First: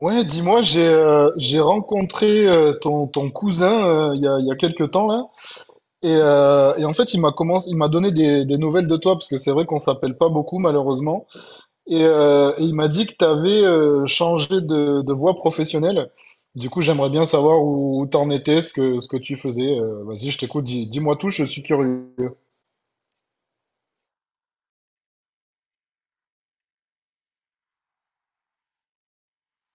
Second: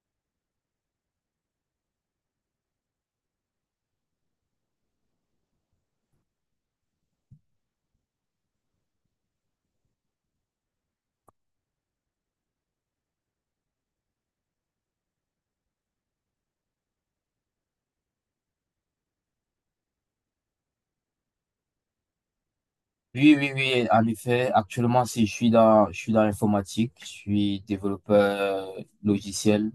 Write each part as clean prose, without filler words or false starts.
Ouais, dis-moi, j'ai rencontré ton cousin il y a quelques temps là, et en fait il m'a donné des nouvelles de toi parce que c'est vrai qu'on s'appelle pas beaucoup malheureusement, et il m'a dit que tu avais changé de voie professionnelle. Du coup, j'aimerais bien savoir où t'en étais, ce que tu faisais. Vas-y, je t'écoute, dis-moi tout, je suis curieux. Oui, oui, oui, en effet, actuellement, si je suis dans l'informatique, je suis développeur logiciel.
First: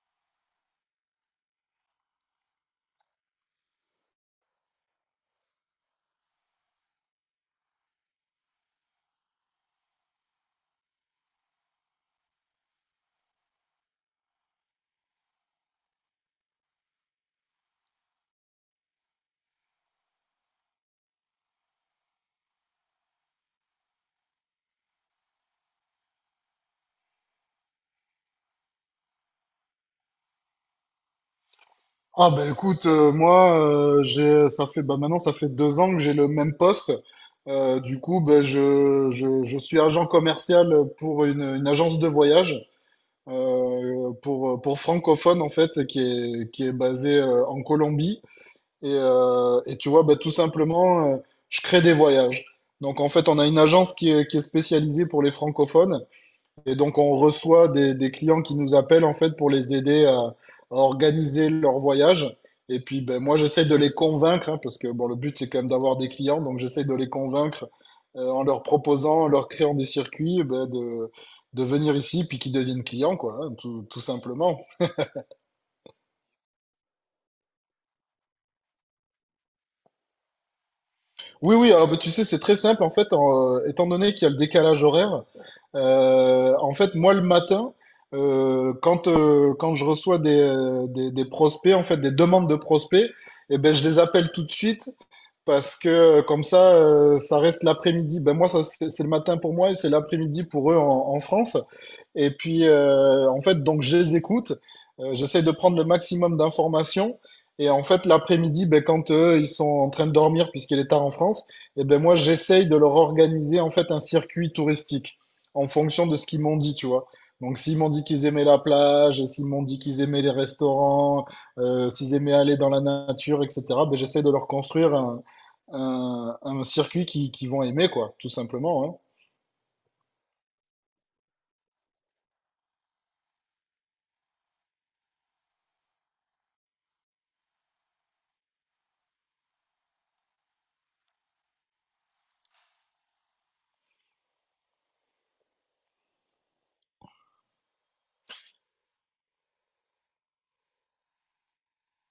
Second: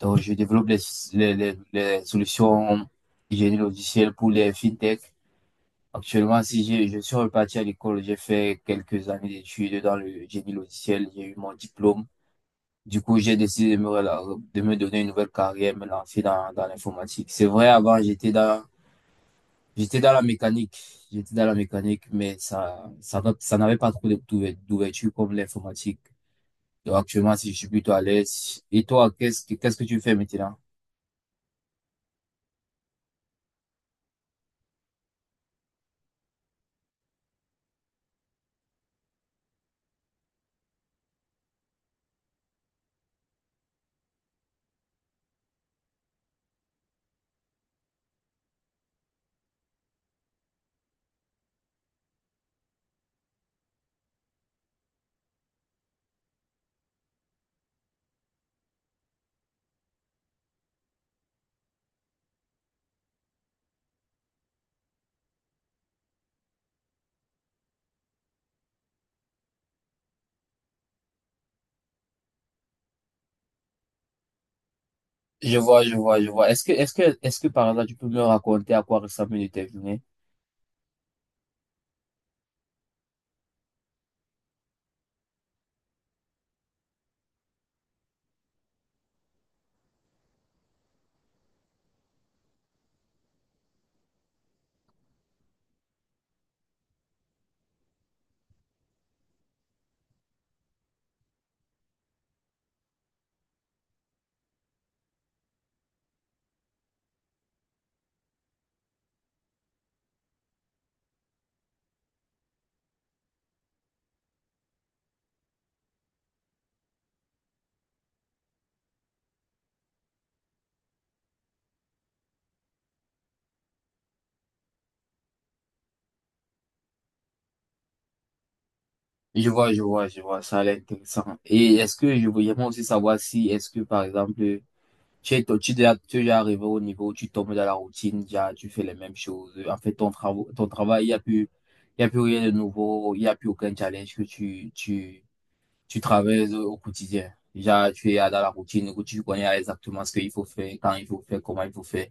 Donc, je développe les solutions de génie logiciel pour les fintech. Actuellement, si je suis reparti à l'école, j'ai fait quelques années d'études dans le génie logiciel, j'ai eu mon diplôme. Du coup, j'ai décidé de me donner une nouvelle carrière, me lancer dans l'informatique. C'est vrai, avant, J'étais dans la mécanique, j'étais dans la mécanique, mais ça n'avait pas trop d'ouverture comme l'informatique. Donc actuellement, si je suis plutôt à l'aise. Et toi, qu'est-ce que tu fais maintenant? Ah bah écoute, moi, j'ai ça fait, bah, maintenant ça fait 2 ans que j'ai le même poste. Du coup, bah, je suis agent commercial pour une agence de voyage pour francophones en fait qui est basée en Colombie. Et tu vois, bah, tout simplement, je crée des voyages. Donc en fait, on a une agence qui est spécialisée pour les francophones. Et donc, on reçoit des clients qui nous appellent en fait pour les aider à organiser leur voyage. Et puis, ben, moi, j'essaie de les convaincre, hein, parce que bon, le but, c'est quand même d'avoir des clients. Donc, j'essaie de les convaincre, en leur proposant, en leur créant des circuits, ben, de venir ici, puis qu'ils deviennent clients, quoi, hein, tout simplement. Je vois, je vois, je vois. Est-ce que par là, tu peux me raconter à quoi ressemble une de tes journées? Oui, oui, alors ben, tu sais, c'est très simple, en fait, étant donné qu'il y a le décalage horaire. En fait, moi, le matin, quand je reçois des prospects, en fait, des demandes de prospects, eh ben, je les appelle tout de suite parce que, comme ça, ça reste l'après-midi. Ben moi, ça, c'est le matin pour moi et c'est l'après-midi pour eux en France. Et puis, en fait, donc je les écoute. J'essaie de prendre le maximum d'informations. Et en fait, l'après-midi, ben, quand eux, ils sont en train de dormir puisqu'il est tard en France, et ben moi, j'essaye de leur organiser en fait un circuit touristique en fonction de ce qu'ils m'ont dit, tu vois. Donc, s'ils m'ont dit qu'ils aimaient la plage, s'ils m'ont dit qu'ils aimaient les restaurants, s'ils aimaient aller dans la nature, etc., ben, j'essaie de leur construire un circuit qui vont aimer, quoi, tout simplement, hein. Je vois, je vois, je vois. Ça a l'air intéressant. Et est-ce que je voulais moi aussi savoir si, est-ce que par exemple, tu es déjà arrivé au niveau où tu tombes dans la routine, déjà, tu fais les mêmes choses. En fait, ton travail, il y a plus rien de nouveau, il n'y a plus aucun challenge que tu traverses au quotidien. Déjà, tu es dans la routine où tu connais exactement ce qu'il faut faire, quand il faut faire, comment il faut faire.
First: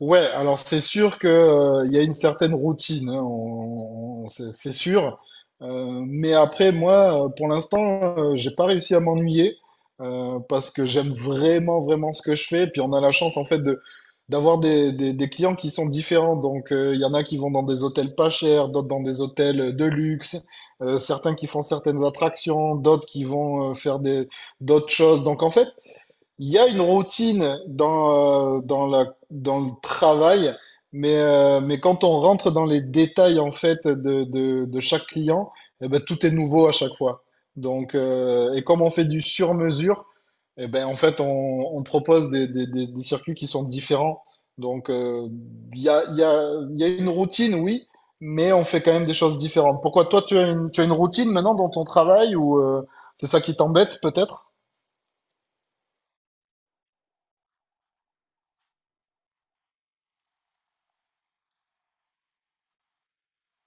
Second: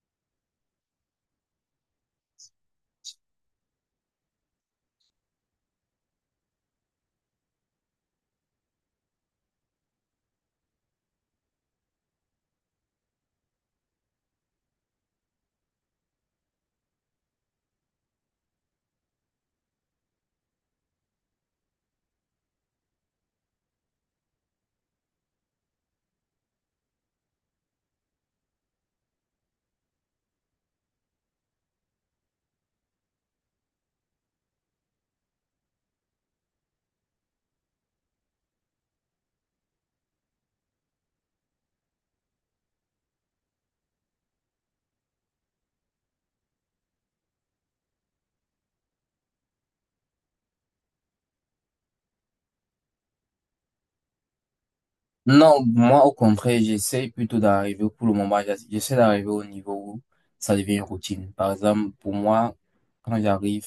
Ouais, alors c'est sûr que, il y a une certaine routine, hein, c'est sûr. Mais après, moi, pour l'instant, j'ai pas réussi à m'ennuyer, parce que j'aime vraiment, vraiment ce que je fais. Puis on a la chance, en fait, de d'avoir des clients qui sont différents. Donc, il y en a qui vont dans des hôtels pas chers, d'autres dans des hôtels de luxe, certains qui font certaines attractions, d'autres qui vont, faire des d'autres choses. Donc, en fait, il y a une routine dans, dans le travail, mais quand on rentre dans les détails en fait de chaque client, eh ben, tout est nouveau à chaque fois. Donc, et comme on fait du sur-mesure, eh ben, en fait, on propose des circuits qui sont différents. Donc, il y a, il y a, il y a une routine, oui, mais on fait quand même des choses différentes. Pourquoi toi, tu as une routine maintenant dans ton travail ou, c'est ça qui t'embête peut-être? Non, moi, au contraire, j'essaie plutôt d'arriver, pour le moment, j'essaie d'arriver au niveau où ça devient une routine. Par exemple, pour moi, quand j'arrive,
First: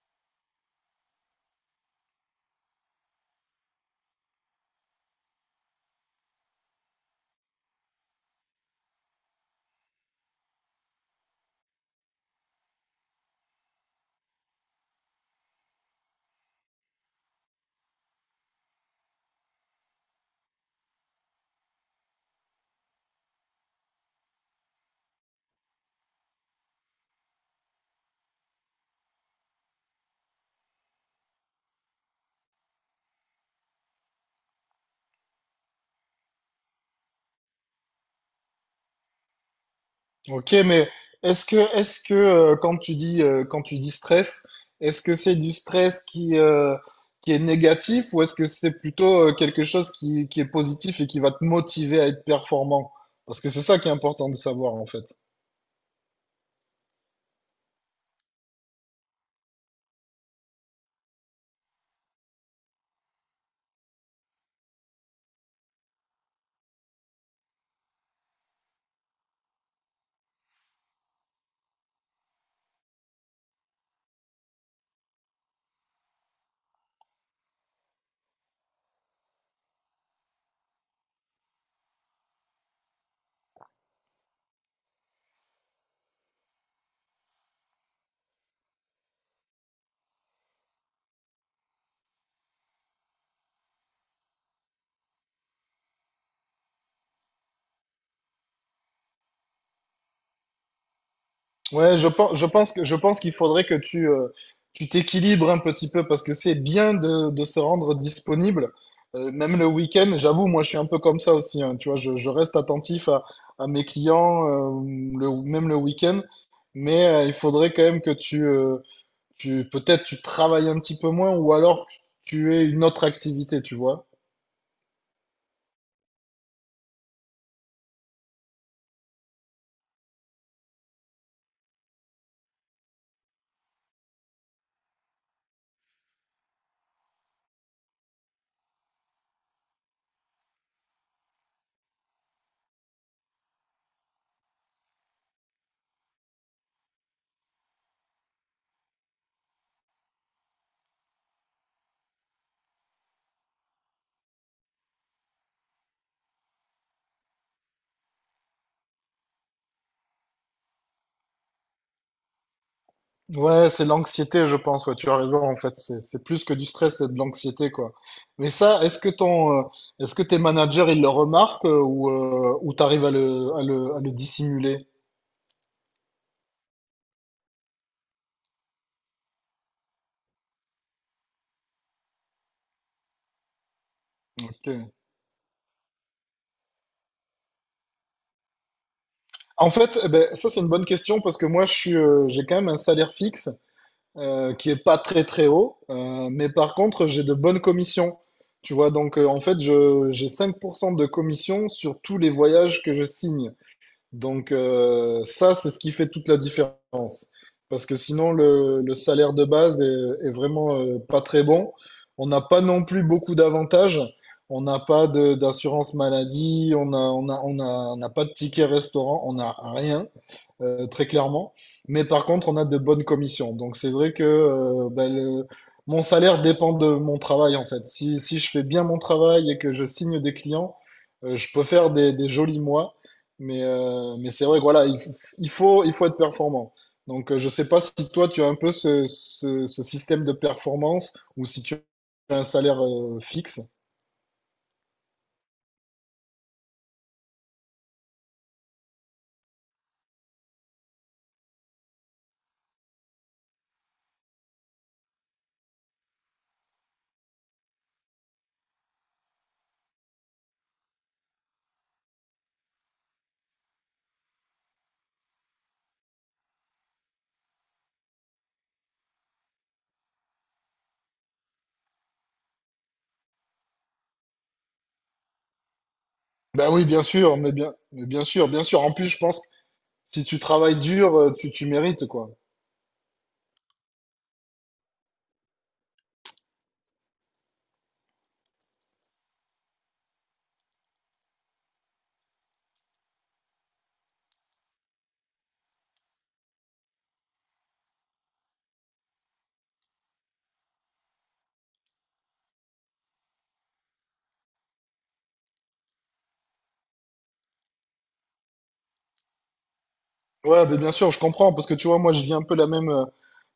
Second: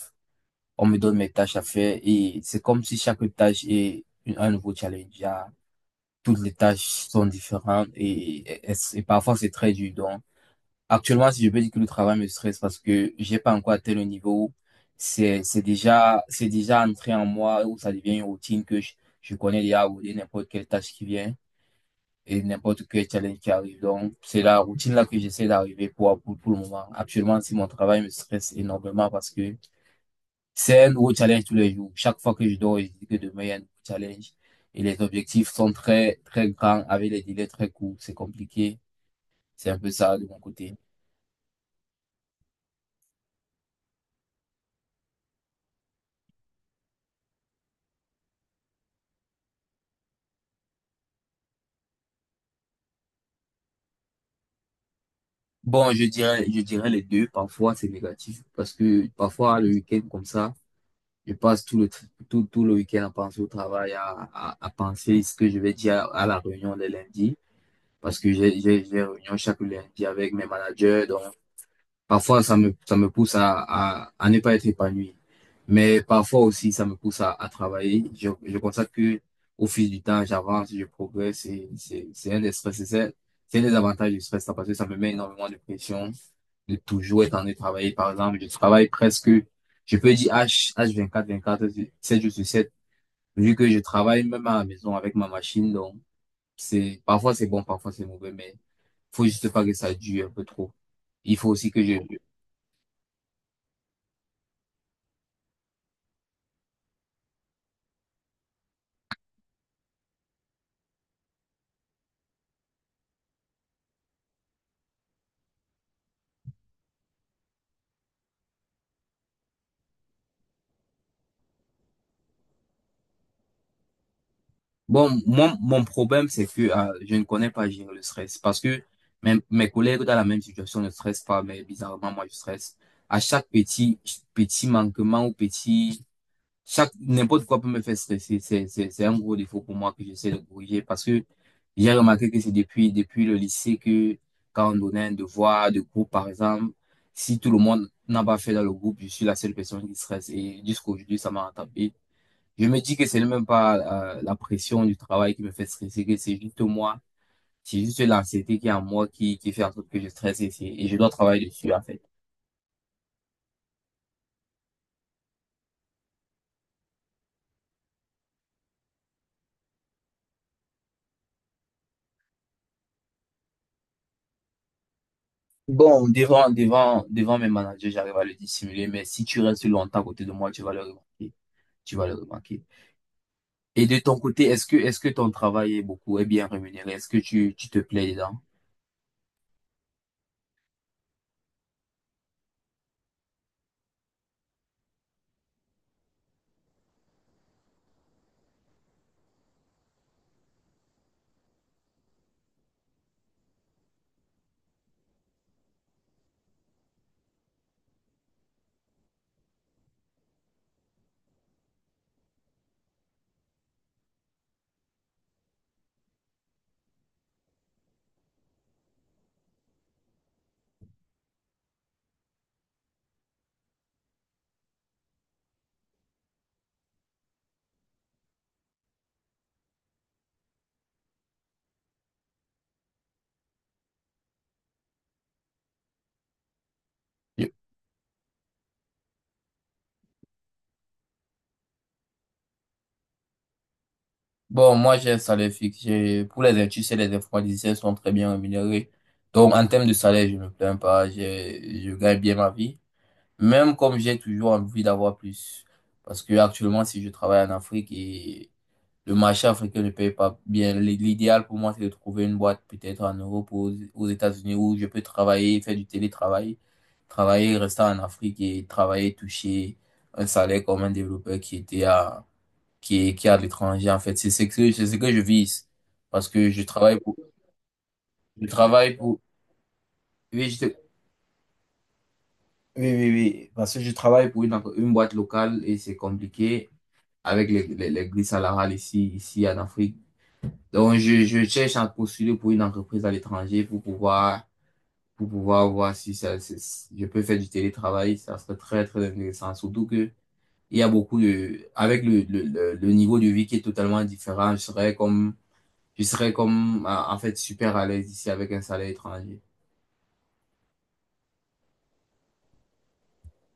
on me donne mes tâches à faire et c'est comme si chaque tâche est un nouveau challenge. Ah, toutes les tâches sont différentes et parfois c'est très dur. Donc, actuellement, si je peux dire que le travail me stresse parce que j'ai pas encore atteint le niveau, où c'est déjà entré en moi où ça devient une routine que je connais déjà où il y a n'importe quelle tâche qui vient et n'importe quel challenge qui arrive. Donc, c'est la routine là que j'essaie d'arriver pour le moment. Actuellement, si mon travail me stresse énormément parce que c'est un nouveau challenge tous les jours. Chaque fois que je dors, je dis que demain, il y a un nouveau challenge. Et les objectifs sont très, très grands, avec les délais très courts. C'est compliqué. C'est un peu ça de mon Ok, côté. mais est-ce que quand quand tu dis stress, est-ce que c'est du stress qui est négatif ou est-ce que c'est plutôt, quelque chose qui est positif et qui va te motiver à être performant? Parce que c'est ça qui est important de savoir en fait. Bon, je dirais les deux. Parfois, c'est négatif parce que parfois, le week-end, comme ça, je passe tout le week-end à penser au travail, à penser ce que je vais dire à la réunion le lundi parce que j'ai réunion chaque lundi avec mes managers. Donc, parfois, ça me pousse à ne pas être épanoui. Mais parfois aussi, ça me pousse à travailler. Je constate que au fil du temps, j'avance, je progresse et c'est un des stress. C'est un des avantages du stress, ça, parce que ça me met énormément de pression de toujours être en train de travailler. Par exemple, je travaille presque, je peux dire h 24 24 7 jours sur 7 vu que je travaille même à la maison avec ma machine. Donc, parfois c'est bon, parfois c'est mauvais, mais faut juste pas que ça dure un peu trop. Il faut aussi que je, Ouais, je pense, je pense qu'il faudrait que tu t'équilibres un petit peu parce que c'est bien de se rendre disponible. Même le week-end, j'avoue, moi je suis un peu comme ça aussi, hein, tu vois, je reste attentif à mes clients, même le week-end. Mais, il faudrait quand même que tu, tu peut-être tu travailles un petit peu moins ou alors tu aies une autre activité, tu vois. bon, moi, mon problème, c'est que je ne connais pas gérer le stress parce que mes collègues dans la même situation ne stressent pas, mais bizarrement, moi, je stresse. À chaque petit manquement ou petit, chaque, n'importe quoi peut me faire stresser. C'est un gros défaut pour moi que j'essaie de corriger parce que j'ai remarqué que c'est depuis le lycée que quand on donnait un devoir de groupe, par exemple, si tout le monde n'a pas fait dans le groupe, je suis la seule personne qui stresse et jusqu'aujourd'hui, ça m'a rattrapé. Je me dis que c'est même pas la pression du travail qui me fait stresser, que c'est juste moi, c'est juste l'anxiété qui est en moi qui fait en sorte que je stresse et, et je dois travailler dessus en fait. Ouais, c'est l'anxiété, je pense. Ouais, tu as raison, en fait. C'est plus que du stress, c'est de l'anxiété, quoi. Mais ça, est-ce que tes managers, ils le remarquent, ou t'arrives à le, à le dissimuler? Bon, devant mes managers, j'arrive à le dissimuler, mais si tu restes longtemps à côté de moi, tu vas le remarquer. Tu vas le remarquer. Et de ton côté, Ok. est-ce que ton travail est bien rémunéré? Est-ce que tu te plais dedans? En fait, eh ben, ça c'est une bonne question parce que moi j'ai quand même un salaire fixe, qui est pas très très haut, mais par contre j'ai de bonnes commissions. Tu vois, donc, en fait je j'ai 5% de commission sur tous les voyages que je signe. Donc, ça c'est ce qui fait toute la différence. Parce que sinon le salaire de base est vraiment, pas très bon. On n'a pas non plus beaucoup d'avantages. On n'a pas d'assurance maladie, on n'a pas de ticket restaurant, on n'a rien, très clairement. Mais par contre, on a de bonnes commissions. Donc c'est vrai que, bah, mon salaire dépend de mon travail en fait. Si je fais bien mon travail et que je signe des clients, je peux faire des jolis mois. Mais c'est vrai que voilà, il faut être performant. Donc, je Je- sais pas si toi tu as un peu ce système de performance ou si tu as un salaire, fixe. Bon, moi, j'ai un salaire fixe. Tu sais, les informaticiens sont très bien rémunérés. Donc, en termes de salaire, je ne me plains pas. Je gagne bien ma vie. Même comme j'ai toujours envie d'avoir plus. Parce que actuellement, si je travaille en Afrique et le marché africain ne paye pas bien, l'idéal pour moi, c'est de trouver une boîte peut-être en Europe ou aux États-Unis où je peux travailler, faire du télétravail, travailler, rester en Afrique et travailler, toucher un salaire comme un développeur qui était à, qui est à l'étranger, en fait. C'est ce que je vise. Parce que Ben oui, bien sûr, mais bien je sûr, bien sûr. En travaille plus, je pour, pense que si tu oui, travailles dur, tu mérites, quoi. oui, oui, oui. Parce que je travaille pour une boîte locale et c'est compliqué avec les grilles salariales ici en Afrique. Donc, je cherche à postuler pour une entreprise à l'étranger pour pouvoir voir si si je peux faire du télétravail. Ça serait très, très intéressant. Surtout que il y a beaucoup de, avec le niveau de vie qui est totalement différent, je serais comme, en fait, super à l'aise ici avec un salaire étranger. Ouais, mais bien sûr, je comprends, parce que tu vois, moi, je vis un peu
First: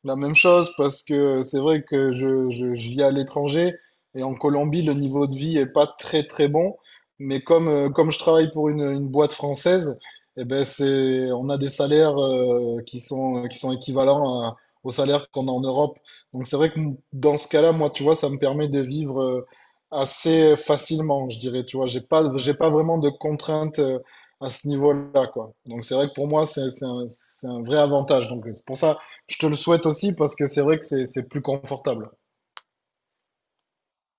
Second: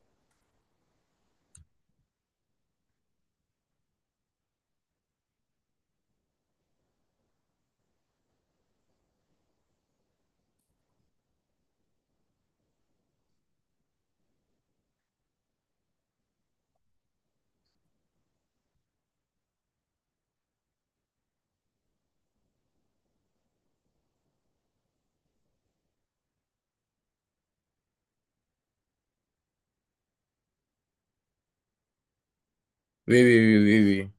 la même chose, parce que c'est vrai que je vis à l'étranger, et en Colombie, le niveau de vie est pas très, très bon, mais comme je travaille pour une boîte française, eh ben, on a des salaires, qui sont équivalents aux salaires qu'on a en Europe. Donc, c'est vrai que dans ce cas-là, moi, tu vois, ça me permet de vivre, assez facilement, je dirais, tu vois, j'ai pas vraiment de contraintes, à ce niveau-là, quoi. Donc c'est vrai que pour moi, c'est un vrai avantage. Donc c'est pour ça, je te le souhaite aussi parce que c'est vrai que c'est plus confortable. Oui, oui, oui, oui, oui.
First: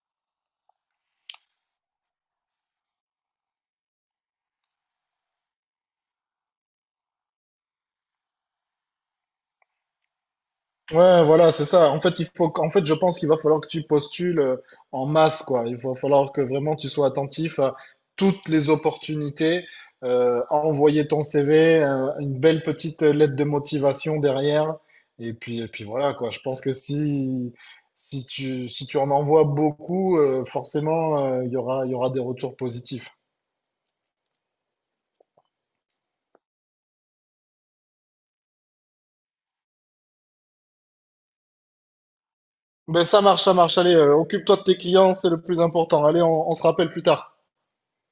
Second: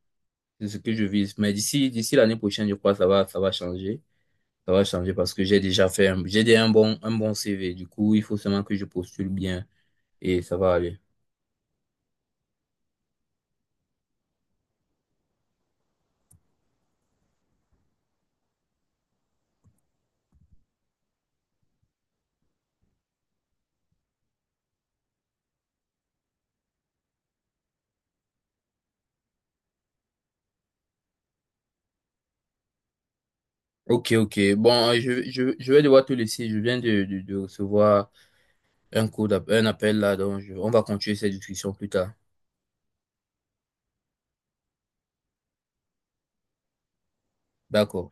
C'est ce que je vise. Mais d'ici l'année prochaine, je crois que ça va changer. Ça va changer parce que j'ai déjà un bon, CV. Du coup, il faut seulement que je postule bien et ça va aller. Ouais, voilà, c'est ça. En fait, en fait, je pense qu'il va falloir que tu postules, en masse, quoi. Il va falloir que vraiment tu sois attentif à toutes les opportunités, envoyer ton CV, une belle petite lettre de motivation derrière. Et puis, voilà, quoi. Je pense que si tu en envoies beaucoup, forcément, il y aura des retours positifs. Ok, ok. Bon, je vais devoir te laisser. Je viens de recevoir un appel là, donc on va continuer cette discussion plus tard. Ben, ça marche, ça marche. Allez, occupe-toi de tes clients, c'est le plus important. Allez, on se rappelle plus tard. D'accord.